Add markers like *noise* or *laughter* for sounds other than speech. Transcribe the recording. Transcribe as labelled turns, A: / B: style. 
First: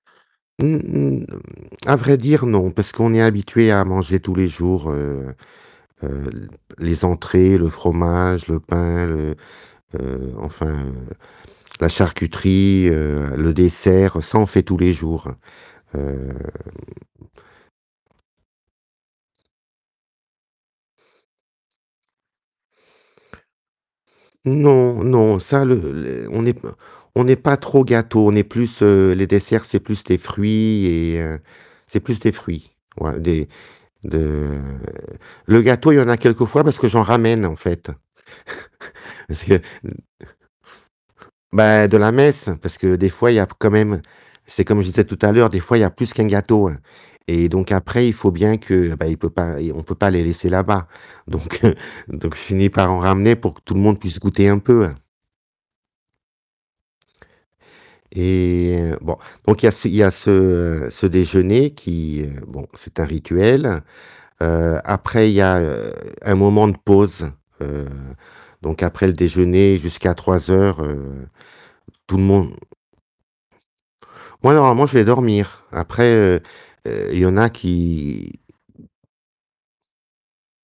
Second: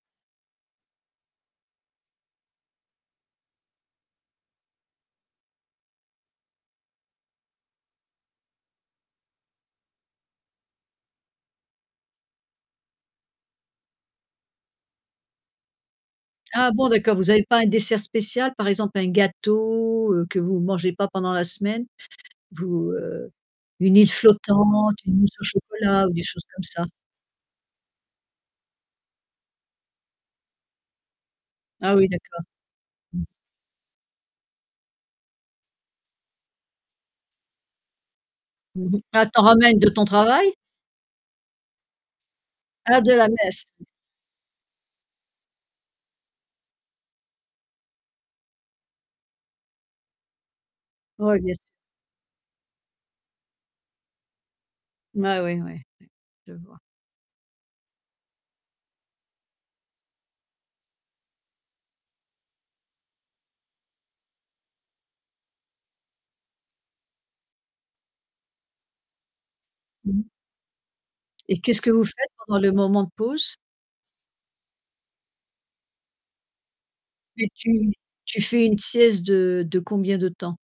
A: Mmh, mh, à vrai dire, non, parce qu'on est habitué à manger tous les jours, heu heu, les entrées, le fromage, le pain, le, heu, enfin, heu, la charcuterie, heu, le dessert, ça, on fait tous les jours, hem
B: Ah bon d'accord, vous avez pas un dessert spécial, par exemple un gâteau, heu, que vous mangez pas pendant la semaine? Vous, heu, une île flottante,
A: Non,
B: une
A: non,
B: mousse au
A: ça, le
B: chocolat ou des
A: les on
B: choses
A: n'est
B: comme
A: pas
B: ça?
A: n'est pas trop gâteau, on est plus, heu, les desserts, c'est plus les fruits et heu,
B: Ah
A: c'est
B: oui,
A: plus des
B: d'accord.
A: fruits, ouais,
B: Mmh.
A: des de le gâteau, il y en a quelques fois, parce que j'en ramène, en fait.
B: Mmh mh, ah,
A: *chuckles*
B: tu
A: parce
B: en
A: que
B: ramènes de
A: *chuckles*
B: ton travail?
A: Ben, de la messe, parce que
B: Ah,
A: des
B: de la
A: fois, il y a
B: messe!
A: quand même c'est comme je disais tout à l'heure, des fois il y a plus qu'un gâteau, hein, et donc après, il faut bien que ben, il peut pas on peut pas les laisser là-bas,
B: Ouais, bien sûr.
A: donc heu, donc je finis par en ramener pour que tout le monde puisse goûter un peu, hein
B: Ouais, ouais, ouais, ouais. Je vois.
A: et heu, bon, donc il y a c il y a ce, heu, ce déjeuner qui, heu bon, c'est un rituel, heu, après, il y a, heu, un moment de pause, heu, donc après le déjeuner jusqu'à
B: Mmh mh.
A: 15:00, heu,
B: Et qu'est-ce que vous
A: tout le
B: faites
A: monde
B: pendant le moment de pause?
A: Moi, normalement, je vais dormir, après, heu heu, il y en
B: Mais
A: a
B: tu
A: qui
B: tu fais une sieste de de combien de temps?